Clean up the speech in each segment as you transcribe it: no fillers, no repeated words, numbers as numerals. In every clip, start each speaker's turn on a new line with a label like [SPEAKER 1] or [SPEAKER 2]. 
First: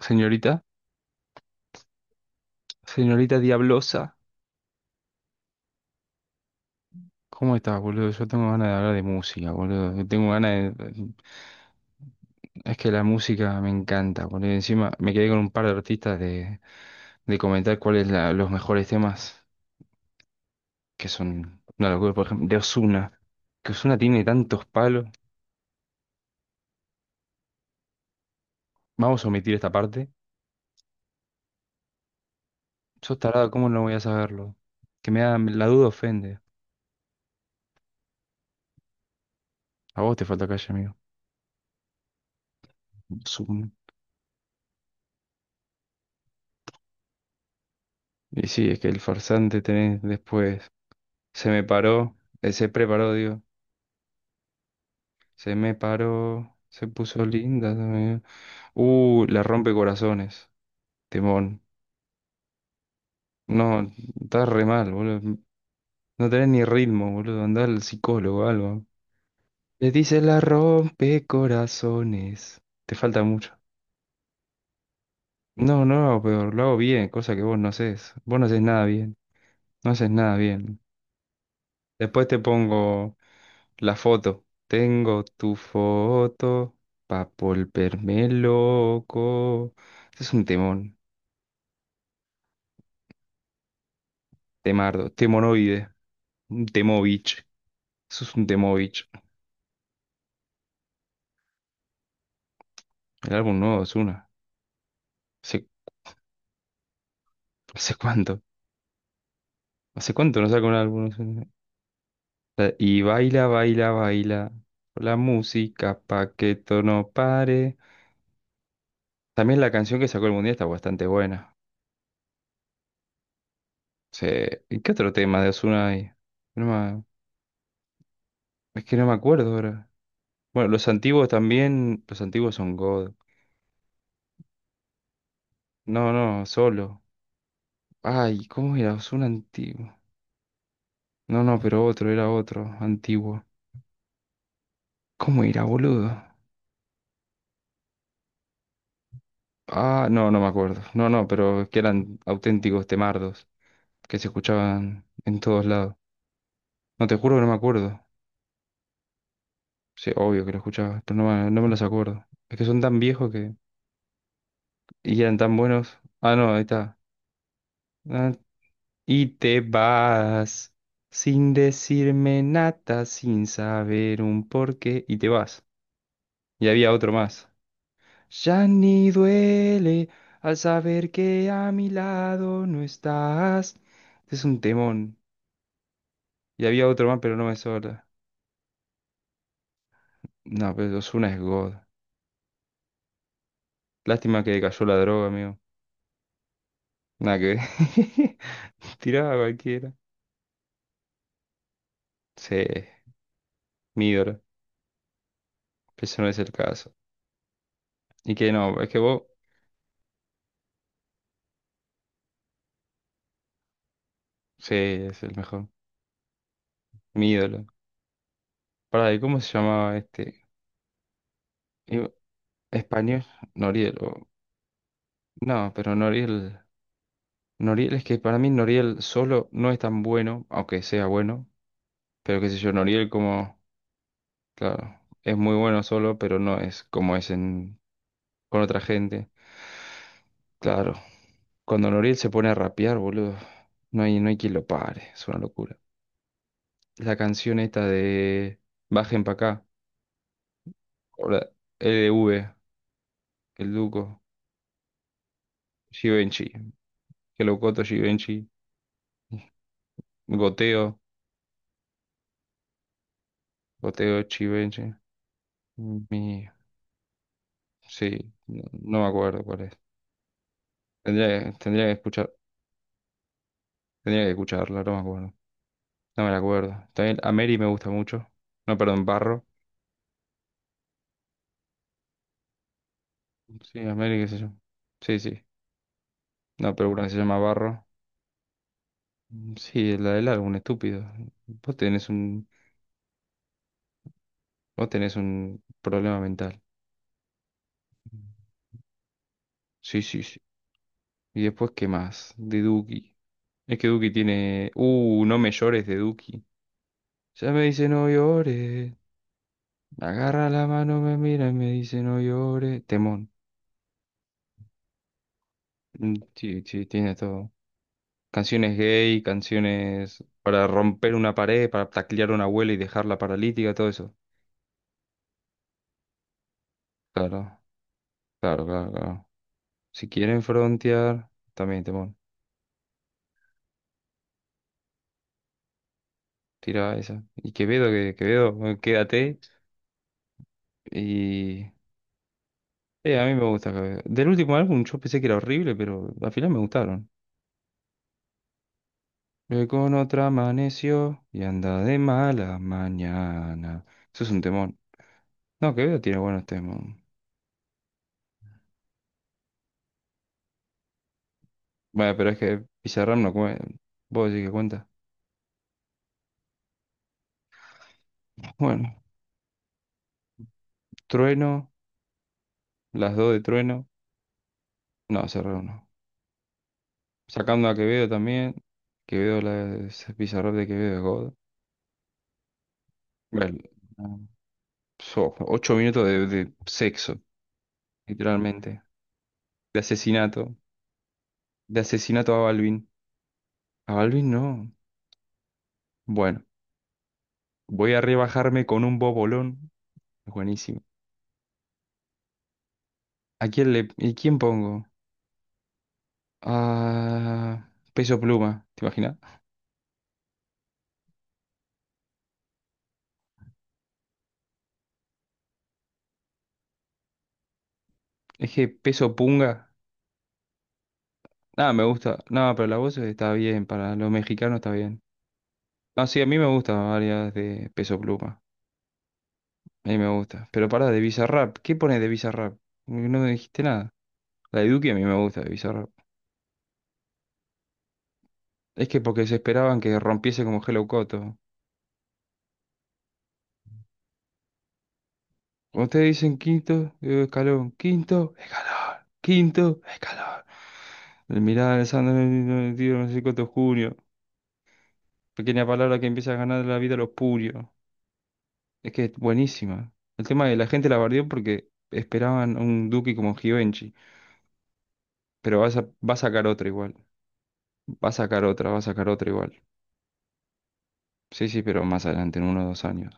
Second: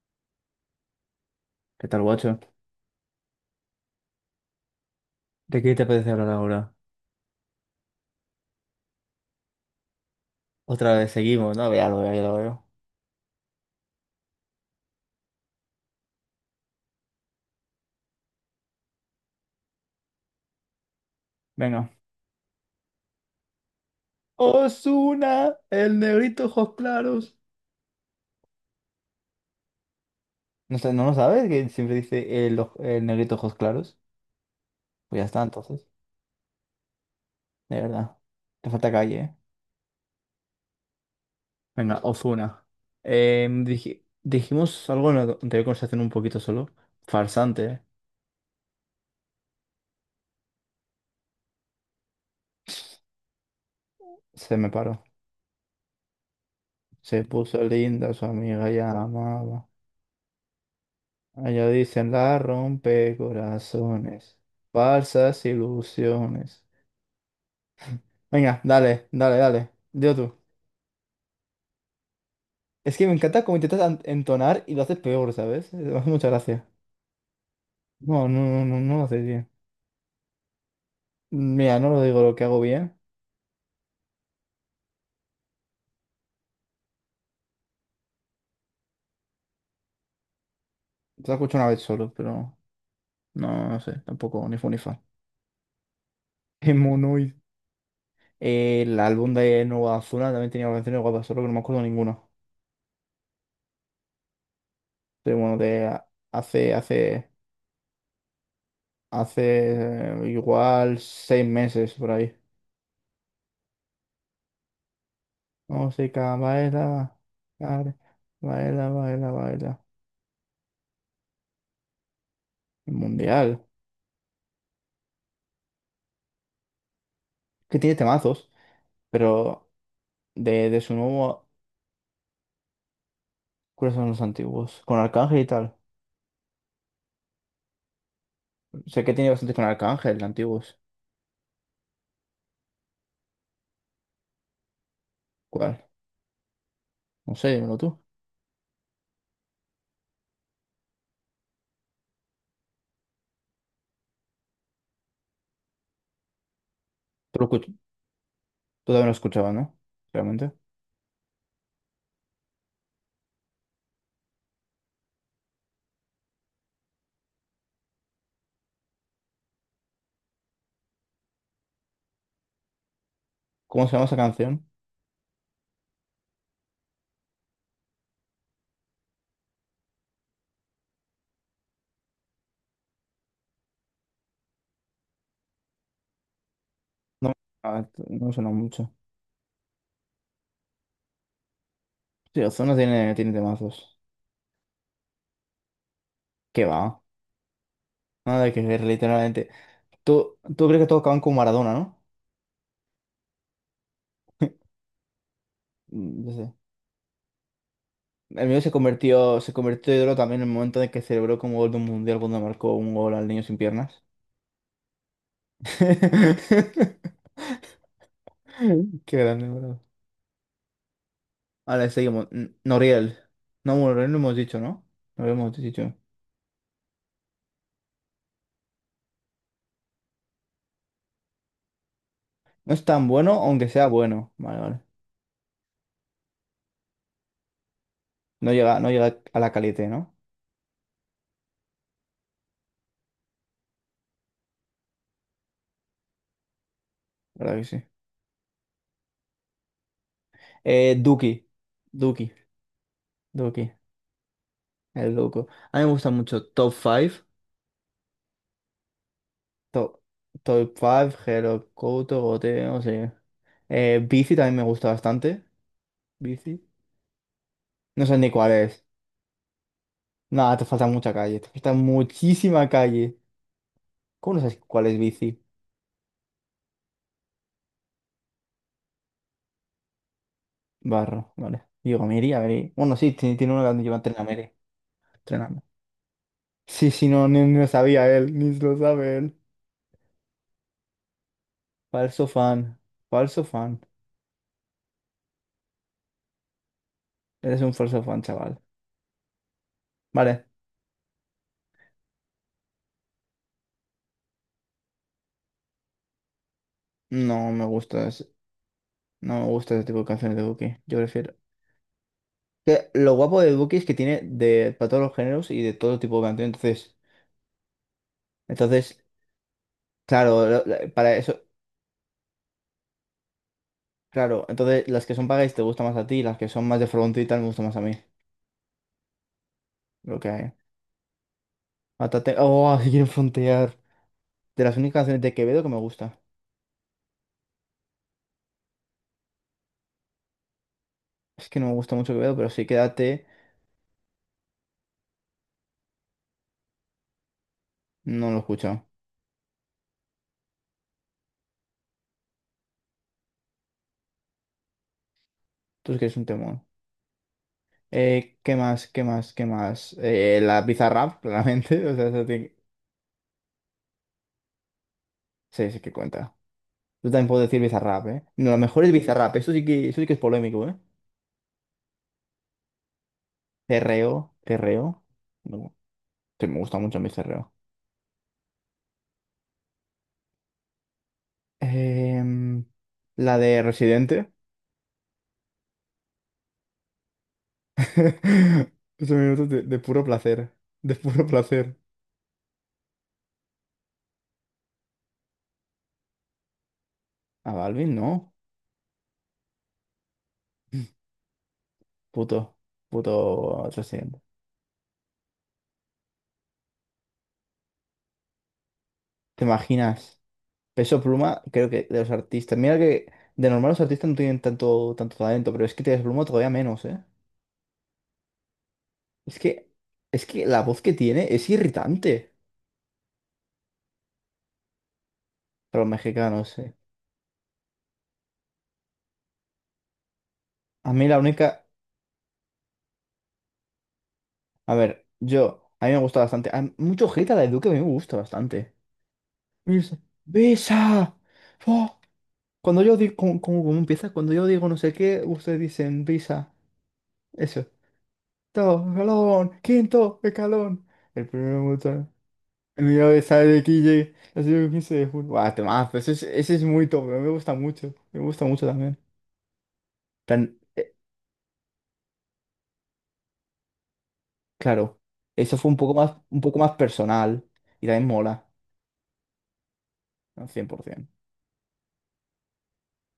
[SPEAKER 1] Señorita,
[SPEAKER 2] ¿Qué tal, guacho?
[SPEAKER 1] señorita Diablosa,
[SPEAKER 2] ¿De qué te apetece hablar ahora?
[SPEAKER 1] ¿cómo estás, boludo? Yo tengo ganas de hablar de música, boludo. Yo tengo ganas
[SPEAKER 2] Otra
[SPEAKER 1] de...
[SPEAKER 2] vez seguimos, ¿no? Ya lo veo, ya lo veo.
[SPEAKER 1] Es que la música me encanta, boludo. Y encima me quedé con un par de artistas de comentar cuáles son los mejores temas, que son una
[SPEAKER 2] Venga.
[SPEAKER 1] locura, por ejemplo, de Ozuna. Que Ozuna tiene tantos palos.
[SPEAKER 2] Osuna, el negrito ojos claros.
[SPEAKER 1] Vamos a omitir esta parte.
[SPEAKER 2] No sé, ¿no lo sabes? Que siempre dice el, el
[SPEAKER 1] Sos
[SPEAKER 2] negrito
[SPEAKER 1] tarado,
[SPEAKER 2] ojos
[SPEAKER 1] ¿cómo no voy
[SPEAKER 2] claros.
[SPEAKER 1] a saberlo? Que me
[SPEAKER 2] Pues ya
[SPEAKER 1] da...
[SPEAKER 2] está,
[SPEAKER 1] La duda
[SPEAKER 2] entonces.
[SPEAKER 1] ofende.
[SPEAKER 2] De verdad. Te falta calle, ¿eh?
[SPEAKER 1] A vos te falta calle, amigo.
[SPEAKER 2] Venga, Ozuna.
[SPEAKER 1] Ozuna.
[SPEAKER 2] Dijimos algo en la anterior conversación un poquito solo. Farsante, ¿eh?
[SPEAKER 1] Y sí, es que el farsante tenés después... Se me paró, se preparó, digo.
[SPEAKER 2] Se me paró.
[SPEAKER 1] Se me paró, se puso
[SPEAKER 2] Se puso
[SPEAKER 1] linda
[SPEAKER 2] linda,
[SPEAKER 1] también.
[SPEAKER 2] su amiga ya la
[SPEAKER 1] La
[SPEAKER 2] amaba.
[SPEAKER 1] rompe corazones, Timón.
[SPEAKER 2] Allá dicen la rompe
[SPEAKER 1] No,
[SPEAKER 2] corazones,
[SPEAKER 1] estás re mal, boludo.
[SPEAKER 2] falsas
[SPEAKER 1] No tenés ni
[SPEAKER 2] ilusiones.
[SPEAKER 1] ritmo, boludo. Andá al psicólogo o
[SPEAKER 2] Venga,
[SPEAKER 1] algo.
[SPEAKER 2] dale, dale, dale.
[SPEAKER 1] Le
[SPEAKER 2] Dilo
[SPEAKER 1] dice
[SPEAKER 2] tú.
[SPEAKER 1] la rompe corazones. Te
[SPEAKER 2] Es que me
[SPEAKER 1] falta
[SPEAKER 2] encanta
[SPEAKER 1] mucho.
[SPEAKER 2] cómo intentas entonar y lo haces peor, ¿sabes?
[SPEAKER 1] No, no
[SPEAKER 2] Me
[SPEAKER 1] lo
[SPEAKER 2] hace
[SPEAKER 1] hago
[SPEAKER 2] mucha
[SPEAKER 1] peor, lo
[SPEAKER 2] gracia.
[SPEAKER 1] hago bien, cosa que vos no haces.
[SPEAKER 2] No,
[SPEAKER 1] Vos
[SPEAKER 2] no,
[SPEAKER 1] no haces
[SPEAKER 2] no, no,
[SPEAKER 1] nada
[SPEAKER 2] no lo
[SPEAKER 1] bien.
[SPEAKER 2] haces bien.
[SPEAKER 1] No haces nada bien.
[SPEAKER 2] Mira, no lo digo
[SPEAKER 1] Después
[SPEAKER 2] lo
[SPEAKER 1] te
[SPEAKER 2] que hago bien.
[SPEAKER 1] pongo la foto. Tengo tu foto pa' volverme loco. Ese es un temón.
[SPEAKER 2] Te lo escucho una vez solo, pero no, no sé, tampoco, ni fu ni fa.
[SPEAKER 1] Temardo, Temonoide, un
[SPEAKER 2] Monoid.
[SPEAKER 1] Temovich. Eso es un
[SPEAKER 2] El
[SPEAKER 1] Temovich.
[SPEAKER 2] álbum de Nueva Azul también tenía canciones guapas, solo que no me acuerdo ninguna.
[SPEAKER 1] El álbum nuevo es una.
[SPEAKER 2] Pero bueno,
[SPEAKER 1] ¿Hace,
[SPEAKER 2] de hace, hace,
[SPEAKER 1] hace cuánto?
[SPEAKER 2] hace
[SPEAKER 1] ¿Hace cuánto no saca un
[SPEAKER 2] igual
[SPEAKER 1] álbum? ¿Ozuna?
[SPEAKER 2] 6 meses por ahí.
[SPEAKER 1] La- Y baila, baila, baila. La música pa'
[SPEAKER 2] Música,
[SPEAKER 1] que esto no
[SPEAKER 2] baila,
[SPEAKER 1] pare.
[SPEAKER 2] baila, baila, baila,
[SPEAKER 1] También la
[SPEAKER 2] baila.
[SPEAKER 1] canción que sacó el Mundial está bastante buena.
[SPEAKER 2] El mundial.
[SPEAKER 1] Se- ¿Y qué otro tema de Ozuna hay? No me-
[SPEAKER 2] Que tiene temazos,
[SPEAKER 1] es que no me acuerdo
[SPEAKER 2] pero
[SPEAKER 1] ahora. Bueno,
[SPEAKER 2] de
[SPEAKER 1] los
[SPEAKER 2] su
[SPEAKER 1] antiguos
[SPEAKER 2] nuevo,
[SPEAKER 1] también. Los antiguos son God.
[SPEAKER 2] ¿cuáles son los antiguos? Con Arcángel y tal.
[SPEAKER 1] No, no, solo. Ay, ¿cómo era
[SPEAKER 2] Sé que
[SPEAKER 1] Ozuna
[SPEAKER 2] tiene bastante con
[SPEAKER 1] antiguo?
[SPEAKER 2] Arcángel, antiguos.
[SPEAKER 1] No, no, pero otro, era otro, antiguo. ¿Cómo era,
[SPEAKER 2] ¿Cuál?
[SPEAKER 1] boludo?
[SPEAKER 2] No sé, dímelo tú.
[SPEAKER 1] Ah, no, no me acuerdo. No, no, pero que eran auténticos temardos, que se escuchaban en todos lados. No, te juro que
[SPEAKER 2] Tú, lo
[SPEAKER 1] no me
[SPEAKER 2] escuch-
[SPEAKER 1] acuerdo.
[SPEAKER 2] tú también lo escuchabas, ¿no?
[SPEAKER 1] Sí, obvio que
[SPEAKER 2] Realmente.
[SPEAKER 1] lo escuchaba, pero no me los acuerdo. Es que son tan viejos que... y eran tan buenos. Ah, no, ahí está. Ah, y te vas sin decirme nada, sin
[SPEAKER 2] ¿Cómo se llama esa
[SPEAKER 1] saber un
[SPEAKER 2] canción?
[SPEAKER 1] porqué, y te vas. Y había otro más. Ya ni duele al saber que a mi lado no estás. Este es un temón. Y había otro más,
[SPEAKER 2] No,
[SPEAKER 1] pero no me
[SPEAKER 2] ah,
[SPEAKER 1] sobra.
[SPEAKER 2] no me suena mucho.
[SPEAKER 1] No, pero Ozuna es God.
[SPEAKER 2] Sí, Ozuna tiene temazos.
[SPEAKER 1] Lástima que cayó la droga, amigo.
[SPEAKER 2] ¿Qué va?
[SPEAKER 1] Nada que ver.
[SPEAKER 2] Nada que ver,
[SPEAKER 1] Tiraba a
[SPEAKER 2] literalmente.
[SPEAKER 1] cualquiera.
[SPEAKER 2] Tú crees que todos acaban con Maradona, ¿no?
[SPEAKER 1] Sí, mi ídolo. Pero ese
[SPEAKER 2] Mm,
[SPEAKER 1] no
[SPEAKER 2] yo
[SPEAKER 1] es el
[SPEAKER 2] sé.
[SPEAKER 1] caso. Y
[SPEAKER 2] El
[SPEAKER 1] que
[SPEAKER 2] mío se
[SPEAKER 1] no, es que vos,
[SPEAKER 2] convirtió, se convirtió en ídolo también en el momento en que celebró como gol de un mundial cuando marcó un gol al niño sin piernas.
[SPEAKER 1] sí, es el mejor. Mi ídolo. Pará,
[SPEAKER 2] Qué
[SPEAKER 1] ¿y cómo
[SPEAKER 2] grande,
[SPEAKER 1] se
[SPEAKER 2] bro.
[SPEAKER 1] llamaba este?
[SPEAKER 2] Vale,
[SPEAKER 1] Iba-
[SPEAKER 2] seguimos. Noriel.
[SPEAKER 1] Español,
[SPEAKER 2] No, bueno,
[SPEAKER 1] Noriel.
[SPEAKER 2] Noriel no
[SPEAKER 1] O-
[SPEAKER 2] hemos dicho, ¿no? No lo hemos
[SPEAKER 1] No, pero
[SPEAKER 2] dicho.
[SPEAKER 1] Noriel. Noriel, es que para mí Noriel solo no es tan bueno, aunque sea bueno, pero qué sé yo,
[SPEAKER 2] No es tan
[SPEAKER 1] Noriel
[SPEAKER 2] bueno,
[SPEAKER 1] como,
[SPEAKER 2] aunque sea bueno. Vale, vale.
[SPEAKER 1] claro, es muy bueno solo, pero no es como es en,
[SPEAKER 2] No
[SPEAKER 1] con otra
[SPEAKER 2] llega, no llega
[SPEAKER 1] gente.
[SPEAKER 2] a la calité, ¿no?
[SPEAKER 1] Claro, cuando Noriel se pone a rapear, boludo, no hay quien lo pare, es una locura. La
[SPEAKER 2] ¿Verdad
[SPEAKER 1] canción
[SPEAKER 2] que sí?
[SPEAKER 1] esta de Bajen pa' acá, o
[SPEAKER 2] Duki.
[SPEAKER 1] la L
[SPEAKER 2] Duki.
[SPEAKER 1] V.
[SPEAKER 2] Duki.
[SPEAKER 1] El Duco,
[SPEAKER 2] El loco. A mí me gusta mucho
[SPEAKER 1] Givenchy,
[SPEAKER 2] Top 5.
[SPEAKER 1] que locoto Givenchy,
[SPEAKER 2] Top, top
[SPEAKER 1] Goteo,
[SPEAKER 2] 5, Hero, Couto, Goteo, no sé.
[SPEAKER 1] Goteo
[SPEAKER 2] Bici también me gusta
[SPEAKER 1] Givenchy,
[SPEAKER 2] bastante.
[SPEAKER 1] mi...
[SPEAKER 2] Bici. No sé ni
[SPEAKER 1] Sí,
[SPEAKER 2] cuál
[SPEAKER 1] no,
[SPEAKER 2] es.
[SPEAKER 1] no me acuerdo cuál es.
[SPEAKER 2] Nada, te falta mucha calle.
[SPEAKER 1] Tendría
[SPEAKER 2] Te
[SPEAKER 1] que,
[SPEAKER 2] falta
[SPEAKER 1] tendría que escuchar.
[SPEAKER 2] muchísima calle.
[SPEAKER 1] Tendría que
[SPEAKER 2] ¿Cómo no sabes
[SPEAKER 1] escucharla,
[SPEAKER 2] cuál
[SPEAKER 1] no me
[SPEAKER 2] es
[SPEAKER 1] acuerdo.
[SPEAKER 2] bici?
[SPEAKER 1] No me la acuerdo. También a Mary me gusta mucho. No, perdón, Barro.
[SPEAKER 2] Barro, vale. Digo, me iría, me bueno, sí, tiene una
[SPEAKER 1] Sí,
[SPEAKER 2] donde
[SPEAKER 1] a
[SPEAKER 2] lleva
[SPEAKER 1] Mary, qué sé yo.
[SPEAKER 2] entrenamiento.
[SPEAKER 1] Sí, sí.
[SPEAKER 2] Entrenamiento.
[SPEAKER 1] No, pero
[SPEAKER 2] Sí,
[SPEAKER 1] una que
[SPEAKER 2] sí,
[SPEAKER 1] se
[SPEAKER 2] no,
[SPEAKER 1] llama
[SPEAKER 2] ni lo
[SPEAKER 1] Barro.
[SPEAKER 2] sabía él, ni lo sabe él.
[SPEAKER 1] Mm, sí, la del álbum, estúpido. Vos tenés
[SPEAKER 2] Falso
[SPEAKER 1] un,
[SPEAKER 2] fan, falso fan.
[SPEAKER 1] vos tenés un problema mental.
[SPEAKER 2] Eres un falso fan, chaval.
[SPEAKER 1] Sí, sí, sí.
[SPEAKER 2] Vale.
[SPEAKER 1] Y después, ¿qué más? De Duki. Es que Duki tiene. No me llores de Duki. Ya
[SPEAKER 2] No
[SPEAKER 1] me
[SPEAKER 2] me
[SPEAKER 1] dice
[SPEAKER 2] gusta
[SPEAKER 1] no
[SPEAKER 2] ese,
[SPEAKER 1] llores.
[SPEAKER 2] no me gusta ese tipo de canciones de
[SPEAKER 1] Agarra la
[SPEAKER 2] Duki. Yo
[SPEAKER 1] mano, me
[SPEAKER 2] prefiero.
[SPEAKER 1] mira y me dice no llores.
[SPEAKER 2] Que lo
[SPEAKER 1] Temón.
[SPEAKER 2] guapo de Duki es que tiene de, para todos los géneros y de todo
[SPEAKER 1] Mm,
[SPEAKER 2] tipo de canciones.
[SPEAKER 1] sí, sí,
[SPEAKER 2] Entonces,
[SPEAKER 1] tiene todo. Canciones
[SPEAKER 2] entonces,
[SPEAKER 1] gay, canciones
[SPEAKER 2] claro,
[SPEAKER 1] para romper
[SPEAKER 2] para
[SPEAKER 1] una
[SPEAKER 2] eso.
[SPEAKER 1] pared, para taclear a una abuela y dejarla paralítica, todo eso.
[SPEAKER 2] Claro, entonces las que son pagáis te gustan más a ti, las que son más de frontera y tal me
[SPEAKER 1] Claro,
[SPEAKER 2] gustan más a mí.
[SPEAKER 1] claro, claro, claro. Si
[SPEAKER 2] Lo que
[SPEAKER 1] quieren
[SPEAKER 2] hay.
[SPEAKER 1] frontear, también, temón.
[SPEAKER 2] Mátate. Oh, si quieren frontear. De las únicas canciones de Quevedo que me gusta.
[SPEAKER 1] Tira esa. Y Quevedo, que Quevedo, bueno, quédate.
[SPEAKER 2] Es que no
[SPEAKER 1] Y.
[SPEAKER 2] me gusta mucho Quevedo, pero sí,
[SPEAKER 1] A
[SPEAKER 2] quédate.
[SPEAKER 1] mí me gusta Quevedo. Del último álbum yo pensé que era horrible, pero al final me gustaron.
[SPEAKER 2] No lo he escuchado.
[SPEAKER 1] Con otra amaneció y anda de mala mañana. Eso es un temón. No,
[SPEAKER 2] Tú es
[SPEAKER 1] Quevedo
[SPEAKER 2] que es
[SPEAKER 1] tiene
[SPEAKER 2] un
[SPEAKER 1] buenos
[SPEAKER 2] temón.
[SPEAKER 1] temas.
[SPEAKER 2] ¿Qué más? ¿Qué más? ¿Qué más? La Bizarrap, claramente. O sea,
[SPEAKER 1] Bueno,
[SPEAKER 2] eso
[SPEAKER 1] pero es
[SPEAKER 2] tiene-
[SPEAKER 1] que Pizarram no cuenta. ¿Vos decís que cuenta?
[SPEAKER 2] Sí, sí que cuenta. Yo también puedo decir Bizarrap, ¿eh? No, lo mejor es
[SPEAKER 1] Bueno.
[SPEAKER 2] Bizarrap. Eso sí que es polémico, ¿eh?
[SPEAKER 1] Trueno, las dos de Trueno.
[SPEAKER 2] Cerreo, cerreo.
[SPEAKER 1] No, Serrano
[SPEAKER 2] No,
[SPEAKER 1] no.
[SPEAKER 2] sí, me gusta mucho mi cerreo.
[SPEAKER 1] Sacando a Quevedo también. Quevedo, la ese pizarro de Quevedo es God.
[SPEAKER 2] Em, la de
[SPEAKER 1] Bueno,
[SPEAKER 2] Residente.
[SPEAKER 1] so, 8 minutos de sexo, literalmente.
[SPEAKER 2] 15 minutos de
[SPEAKER 1] De
[SPEAKER 2] puro placer.
[SPEAKER 1] asesinato.
[SPEAKER 2] De puro placer.
[SPEAKER 1] De asesinato a Balvin. A Balvin no. Bueno,
[SPEAKER 2] A
[SPEAKER 1] voy
[SPEAKER 2] Balvin,
[SPEAKER 1] a
[SPEAKER 2] no.
[SPEAKER 1] rebajarme con un bobolón. Buenísimo.
[SPEAKER 2] Puto.
[SPEAKER 1] ¿A quién
[SPEAKER 2] Puto
[SPEAKER 1] le... ¿Y
[SPEAKER 2] residente.
[SPEAKER 1] quién pongo? Ah, peso pluma, ¿te imaginas?
[SPEAKER 2] ¿Te imaginas? Peso Pluma, creo que de los artistas. Mira que de normal los artistas no tienen tanto talento, pero es que Peso Pluma todavía menos, ¿eh?
[SPEAKER 1] Es que peso
[SPEAKER 2] Es
[SPEAKER 1] punga.
[SPEAKER 2] que, es que la voz que tiene es
[SPEAKER 1] Ah, me gusta.
[SPEAKER 2] irritante
[SPEAKER 1] No, pero la voz está bien, para los mexicanos está bien.
[SPEAKER 2] para los
[SPEAKER 1] No sí, a mí me
[SPEAKER 2] mexicanos, ¿eh?
[SPEAKER 1] gustan varias de Peso Pluma. A mí me gusta. Pero pará,
[SPEAKER 2] A
[SPEAKER 1] de
[SPEAKER 2] mí la
[SPEAKER 1] Bizarrap.
[SPEAKER 2] única.
[SPEAKER 1] ¿Qué pones de Bizarrap? Porque no me dijiste nada. La de
[SPEAKER 2] A
[SPEAKER 1] Duki a mí
[SPEAKER 2] ver,
[SPEAKER 1] me gusta de
[SPEAKER 2] yo. A
[SPEAKER 1] Bizarrap.
[SPEAKER 2] mí me gusta bastante. Hay mucho hate a la de Duque, a mí me gusta bastante.
[SPEAKER 1] Es que porque se esperaban
[SPEAKER 2] Besa.
[SPEAKER 1] que rompiese como Hello
[SPEAKER 2] Besa.
[SPEAKER 1] Coto.
[SPEAKER 2] Cuando yo digo, ¿cómo empieza? Cuando yo digo no sé qué, ustedes
[SPEAKER 1] Cuando
[SPEAKER 2] dicen
[SPEAKER 1] ustedes dicen
[SPEAKER 2] visa.
[SPEAKER 1] quinto
[SPEAKER 2] Eso.
[SPEAKER 1] escalón, quinto
[SPEAKER 2] Todo,
[SPEAKER 1] escalón,
[SPEAKER 2] escalón,
[SPEAKER 1] quinto
[SPEAKER 2] quinto
[SPEAKER 1] escalón.
[SPEAKER 2] escalón. El
[SPEAKER 1] El
[SPEAKER 2] primero
[SPEAKER 1] mirar
[SPEAKER 2] botón.
[SPEAKER 1] Alessandro el
[SPEAKER 2] El
[SPEAKER 1] tiro, no
[SPEAKER 2] mío
[SPEAKER 1] sé
[SPEAKER 2] de sale
[SPEAKER 1] cuánto
[SPEAKER 2] de
[SPEAKER 1] junio.
[SPEAKER 2] Kille ha sido el 15 de junio. Guau,
[SPEAKER 1] Pequeña
[SPEAKER 2] temazo.
[SPEAKER 1] palabra que
[SPEAKER 2] Ese es,
[SPEAKER 1] empieza a
[SPEAKER 2] ese es
[SPEAKER 1] ganar la
[SPEAKER 2] muy
[SPEAKER 1] vida a
[SPEAKER 2] top.
[SPEAKER 1] los
[SPEAKER 2] Me gusta
[SPEAKER 1] purios.
[SPEAKER 2] mucho. Me gusta mucho
[SPEAKER 1] Es
[SPEAKER 2] también.
[SPEAKER 1] que es buenísima. El tema de
[SPEAKER 2] Tan-
[SPEAKER 1] la gente
[SPEAKER 2] eh,
[SPEAKER 1] la bardeó porque esperaban un Duki como Givenchy.
[SPEAKER 2] claro. Eso
[SPEAKER 1] Pero
[SPEAKER 2] fue
[SPEAKER 1] va a
[SPEAKER 2] un
[SPEAKER 1] sacar
[SPEAKER 2] poco
[SPEAKER 1] otro
[SPEAKER 2] más
[SPEAKER 1] igual.
[SPEAKER 2] personal. Y también
[SPEAKER 1] Va a sacar
[SPEAKER 2] mola.
[SPEAKER 1] otra, va a sacar otra igual.
[SPEAKER 2] Al 100%.
[SPEAKER 1] Sí, sí, pero más adelante, en 1 o 2 años.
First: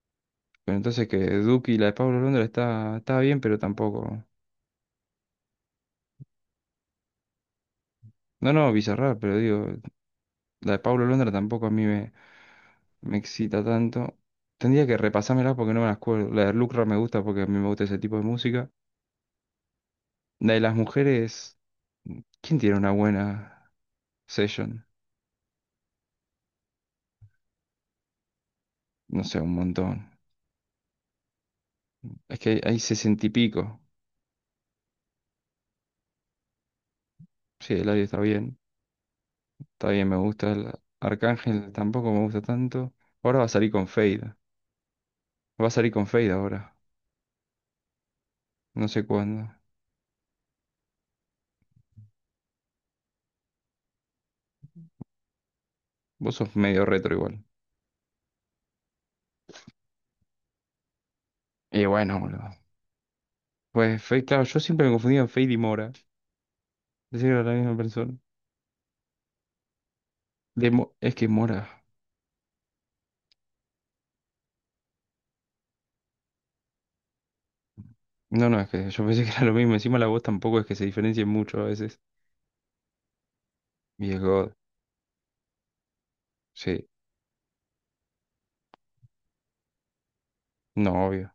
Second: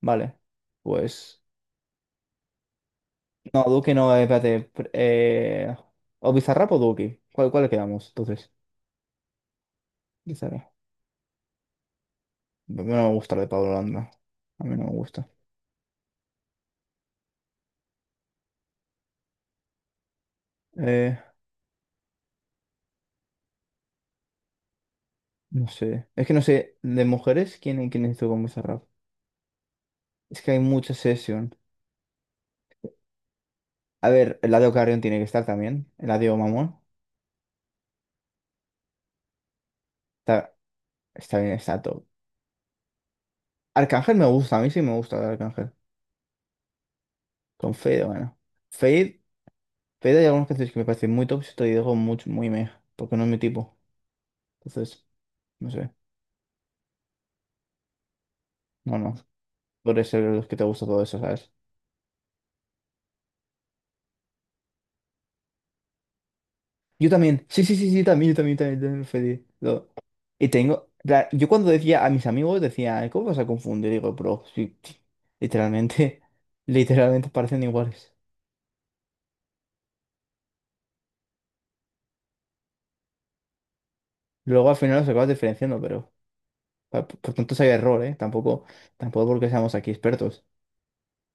[SPEAKER 2] Vale.
[SPEAKER 1] Pero entonces que
[SPEAKER 2] Pues.
[SPEAKER 1] Duki y la de Pablo Londra está bien, pero
[SPEAKER 2] No, Duki no,
[SPEAKER 1] tampoco.
[SPEAKER 2] espérate. ¿O Bizarrap o Duki? ¿Cuál le quedamos? Entonces.
[SPEAKER 1] No, no, Bizarrap, pero digo, la
[SPEAKER 2] Bizarrap.
[SPEAKER 1] de Pablo Londra tampoco a mí me,
[SPEAKER 2] No no me
[SPEAKER 1] me
[SPEAKER 2] gusta lo de
[SPEAKER 1] excita
[SPEAKER 2] Pablo Landa.
[SPEAKER 1] tanto.
[SPEAKER 2] A mí no
[SPEAKER 1] Tendría
[SPEAKER 2] me
[SPEAKER 1] que
[SPEAKER 2] gusta.
[SPEAKER 1] repasármela porque no me las acuerdo. La de Lucra me gusta porque a mí me gusta ese tipo de música. La de las
[SPEAKER 2] Eh,
[SPEAKER 1] mujeres, ¿quién tiene una buena session?
[SPEAKER 2] no sé. Es que no sé, de mujeres, ¿quién hizo con Bizarrap?
[SPEAKER 1] No sé, un montón.
[SPEAKER 2] Es que hay mucha sesión.
[SPEAKER 1] Es que hay 60 y pico.
[SPEAKER 2] A ver, Eladio Carrión tiene que estar también. Eladio Mamón.
[SPEAKER 1] Sí, el audio está bien. Está bien, me gusta.
[SPEAKER 2] Está,
[SPEAKER 1] El
[SPEAKER 2] está bien,
[SPEAKER 1] Arcángel
[SPEAKER 2] está top.
[SPEAKER 1] tampoco me gusta tanto. Ahora va a salir con
[SPEAKER 2] Arcángel me
[SPEAKER 1] Fade.
[SPEAKER 2] gusta, a mí sí me gusta el
[SPEAKER 1] Va a
[SPEAKER 2] Arcángel.
[SPEAKER 1] salir con Fade ahora.
[SPEAKER 2] Con Fade, bueno.
[SPEAKER 1] No sé
[SPEAKER 2] Fade,
[SPEAKER 1] cuándo.
[SPEAKER 2] Fade hay algunas canciones que me parecen muy top, si te digo muy, muy meh, porque no es mi tipo. Entonces, no sé.
[SPEAKER 1] Vos sos medio retro igual.
[SPEAKER 2] No, no. Por ser los que te gusta todo eso, ¿sabes?
[SPEAKER 1] Y bueno, boludo. Pues Fade, claro, yo siempre me confundía en Fade y Mora.
[SPEAKER 2] Yo
[SPEAKER 1] Pensé que era
[SPEAKER 2] también,
[SPEAKER 1] la
[SPEAKER 2] sí,
[SPEAKER 1] misma
[SPEAKER 2] sí, sí, sí,
[SPEAKER 1] persona.
[SPEAKER 2] también, yo también, también, también fue y
[SPEAKER 1] De
[SPEAKER 2] tengo,
[SPEAKER 1] Mo- es que
[SPEAKER 2] yo cuando
[SPEAKER 1] Mora.
[SPEAKER 2] decía a mis amigos, decía, ¿cómo vas a confundir? Digo, bro, sí, sí, literalmente, literalmente parecen iguales.
[SPEAKER 1] No, no, es que yo pensé que era lo mismo. Encima la voz tampoco es que se diferencie mucho a veces. Y es God.
[SPEAKER 2] Luego al final los acabas diferenciando, pero
[SPEAKER 1] Sí.
[SPEAKER 2] por, tanto si hay error, ¿eh? Tampoco porque seamos aquí expertos.
[SPEAKER 1] No, obvio.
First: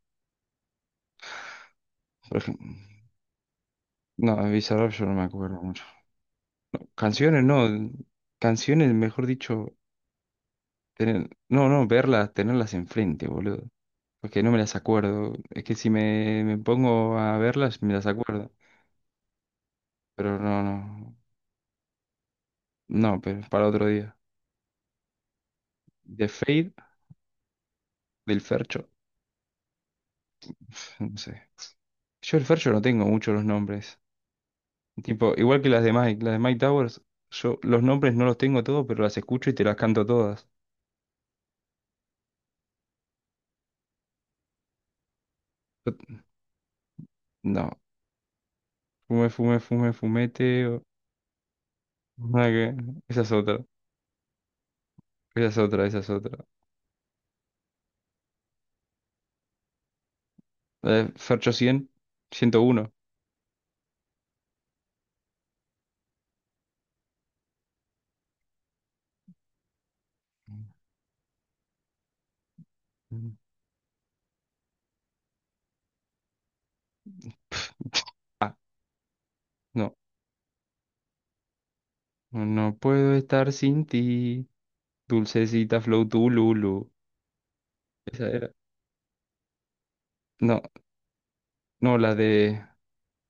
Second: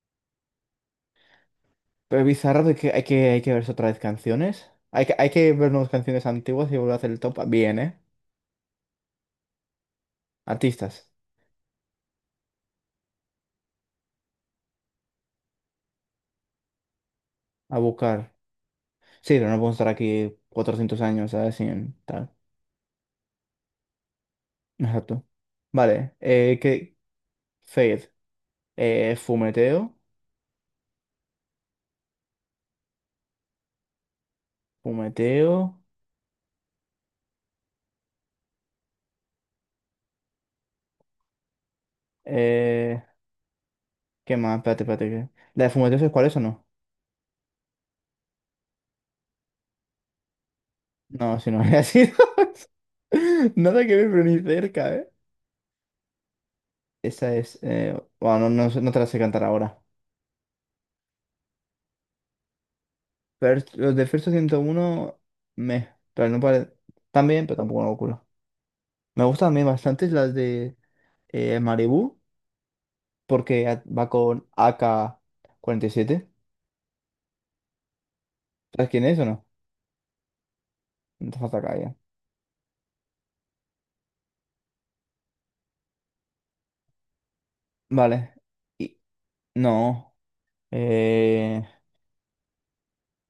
[SPEAKER 2] Pero
[SPEAKER 1] Por
[SPEAKER 2] bizarro
[SPEAKER 1] ejemplo,
[SPEAKER 2] de que hay que verse otra vez
[SPEAKER 1] no, de
[SPEAKER 2] canciones.
[SPEAKER 1] Bizarrap yo
[SPEAKER 2] Hay
[SPEAKER 1] no
[SPEAKER 2] que,
[SPEAKER 1] me
[SPEAKER 2] hay que
[SPEAKER 1] acuerdo mucho.
[SPEAKER 2] vernos canciones antiguas y volver a hacer el top
[SPEAKER 1] Canciones
[SPEAKER 2] bien,
[SPEAKER 1] no.
[SPEAKER 2] ¿eh?
[SPEAKER 1] Canciones, mejor dicho,
[SPEAKER 2] Artistas,
[SPEAKER 1] tener, no, no, verlas, tenerlas enfrente, boludo. Porque no me las acuerdo. Es que si me pongo a
[SPEAKER 2] a
[SPEAKER 1] verlas, me las
[SPEAKER 2] buscar.
[SPEAKER 1] acuerdo.
[SPEAKER 2] Sí, pero no podemos estar aquí
[SPEAKER 1] Pero no,
[SPEAKER 2] 400
[SPEAKER 1] no.
[SPEAKER 2] años, ¿sabes? Sin tal.
[SPEAKER 1] No, pero para otro día.
[SPEAKER 2] Exacto. Vale,
[SPEAKER 1] De Fade,
[SPEAKER 2] que Fade,
[SPEAKER 1] del Fercho.
[SPEAKER 2] fumeteo,
[SPEAKER 1] No sé. Yo el Fercho no tengo mucho los nombres. Tipo, igual que
[SPEAKER 2] fumeteo,
[SPEAKER 1] las de Mike. Las de Mike Towers, yo los nombres no los tengo todos, pero las escucho y te las canto todas.
[SPEAKER 2] eh, ¿qué más? Espérate, que- ¿La de fumeteo es
[SPEAKER 1] Yo-
[SPEAKER 2] cuál es o no?
[SPEAKER 1] no. Fume, fume, fume, fumete. O-
[SPEAKER 2] No, si no había sido
[SPEAKER 1] nada que- Esa es otra.
[SPEAKER 2] Nada que ver, pero ni cerca, ¿eh?
[SPEAKER 1] Esa es otra, esa es otra.
[SPEAKER 2] Esa es, bueno, no, no, no te la sé cantar ahora.
[SPEAKER 1] La de Fercho 100, 101.
[SPEAKER 2] Los de First 101 me, pero no pare... También, pero tampoco una locura. Me gustan a mí bastante las de Malibu, porque va con ak siete. ¿Sabes quién es o no?
[SPEAKER 1] No.
[SPEAKER 2] No te falta calle.
[SPEAKER 1] No puedo estar sin ti. Dulcecita Flow lulu. Esa
[SPEAKER 2] Vale.
[SPEAKER 1] era.
[SPEAKER 2] Y, no.
[SPEAKER 1] No,
[SPEAKER 2] Eh,
[SPEAKER 1] no, la de.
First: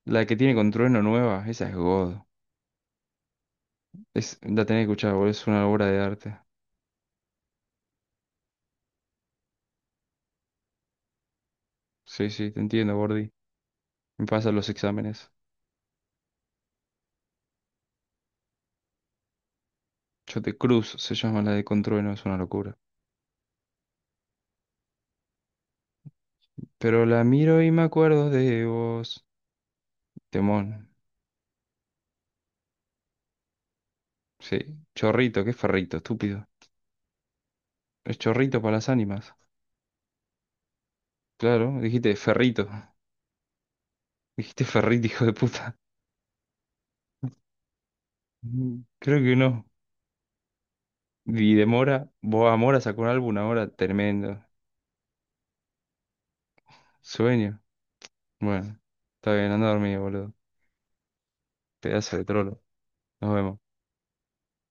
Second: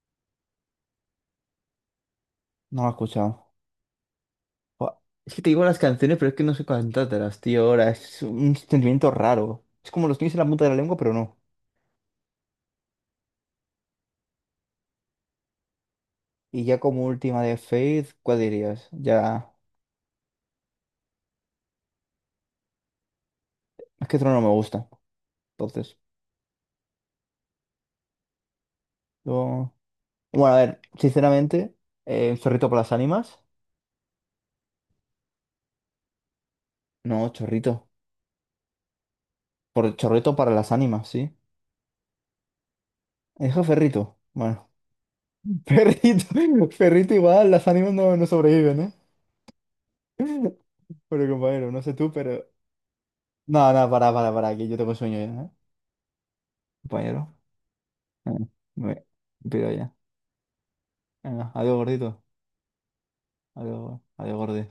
[SPEAKER 1] La que tiene con Trueno nueva, esa es God.
[SPEAKER 2] no lo he escuchado.
[SPEAKER 1] Es, la tenés que
[SPEAKER 2] Buah,
[SPEAKER 1] escuchar, boludo,
[SPEAKER 2] es que
[SPEAKER 1] es
[SPEAKER 2] te digo
[SPEAKER 1] una
[SPEAKER 2] las
[SPEAKER 1] obra de
[SPEAKER 2] canciones, pero es
[SPEAKER 1] arte.
[SPEAKER 2] que no sé cantártelas, tío. Ahora es un sentimiento raro. Es como los tienes en la punta de la lengua, pero no.
[SPEAKER 1] Sí, sí, te entiendo, Gordy. Me pasan los exámenes.
[SPEAKER 2] Y ya como última de Faith, ¿cuál dirías? Ya.
[SPEAKER 1] Yo te Cruz se llama la de con Trueno, es una locura.
[SPEAKER 2] Es que Trono no me gusta. Entonces.
[SPEAKER 1] Pero la miro y me acuerdo de vos.
[SPEAKER 2] yo- Bueno, a
[SPEAKER 1] Temón.
[SPEAKER 2] ver, sinceramente, chorrito para las ánimas.
[SPEAKER 1] Sí. Chorrito, ¿qué es ferrito, estúpido?
[SPEAKER 2] No, chorrito.
[SPEAKER 1] Es chorrito para las ánimas.
[SPEAKER 2] Por chorrito para las ánimas, sí.
[SPEAKER 1] Claro, dijiste ferrito.
[SPEAKER 2] Dijo ferrito.
[SPEAKER 1] Dijiste
[SPEAKER 2] Bueno.
[SPEAKER 1] ferrito, hijo de puta.
[SPEAKER 2] Ferrito. Ferrito igual, las ánimas no, no
[SPEAKER 1] Mm,
[SPEAKER 2] sobreviven,
[SPEAKER 1] Creo que no.
[SPEAKER 2] ¿eh? Bueno,
[SPEAKER 1] Y de
[SPEAKER 2] compañero, no sé
[SPEAKER 1] Mora,
[SPEAKER 2] tú, pero...
[SPEAKER 1] vos a Mora sacó un álbum ahora
[SPEAKER 2] No, no,
[SPEAKER 1] tremendo.
[SPEAKER 2] para, que yo tengo sueño ya, ¿eh? Compañero.
[SPEAKER 1] Sueño.
[SPEAKER 2] Eh,
[SPEAKER 1] Bueno,
[SPEAKER 2] Me
[SPEAKER 1] está bien, anda a
[SPEAKER 2] pido ya.
[SPEAKER 1] dormir, boludo.
[SPEAKER 2] Venga, adiós,
[SPEAKER 1] Pedazo
[SPEAKER 2] gordito.
[SPEAKER 1] de trolo. Nos vemos.
[SPEAKER 2] Adiós, adiós, gordi.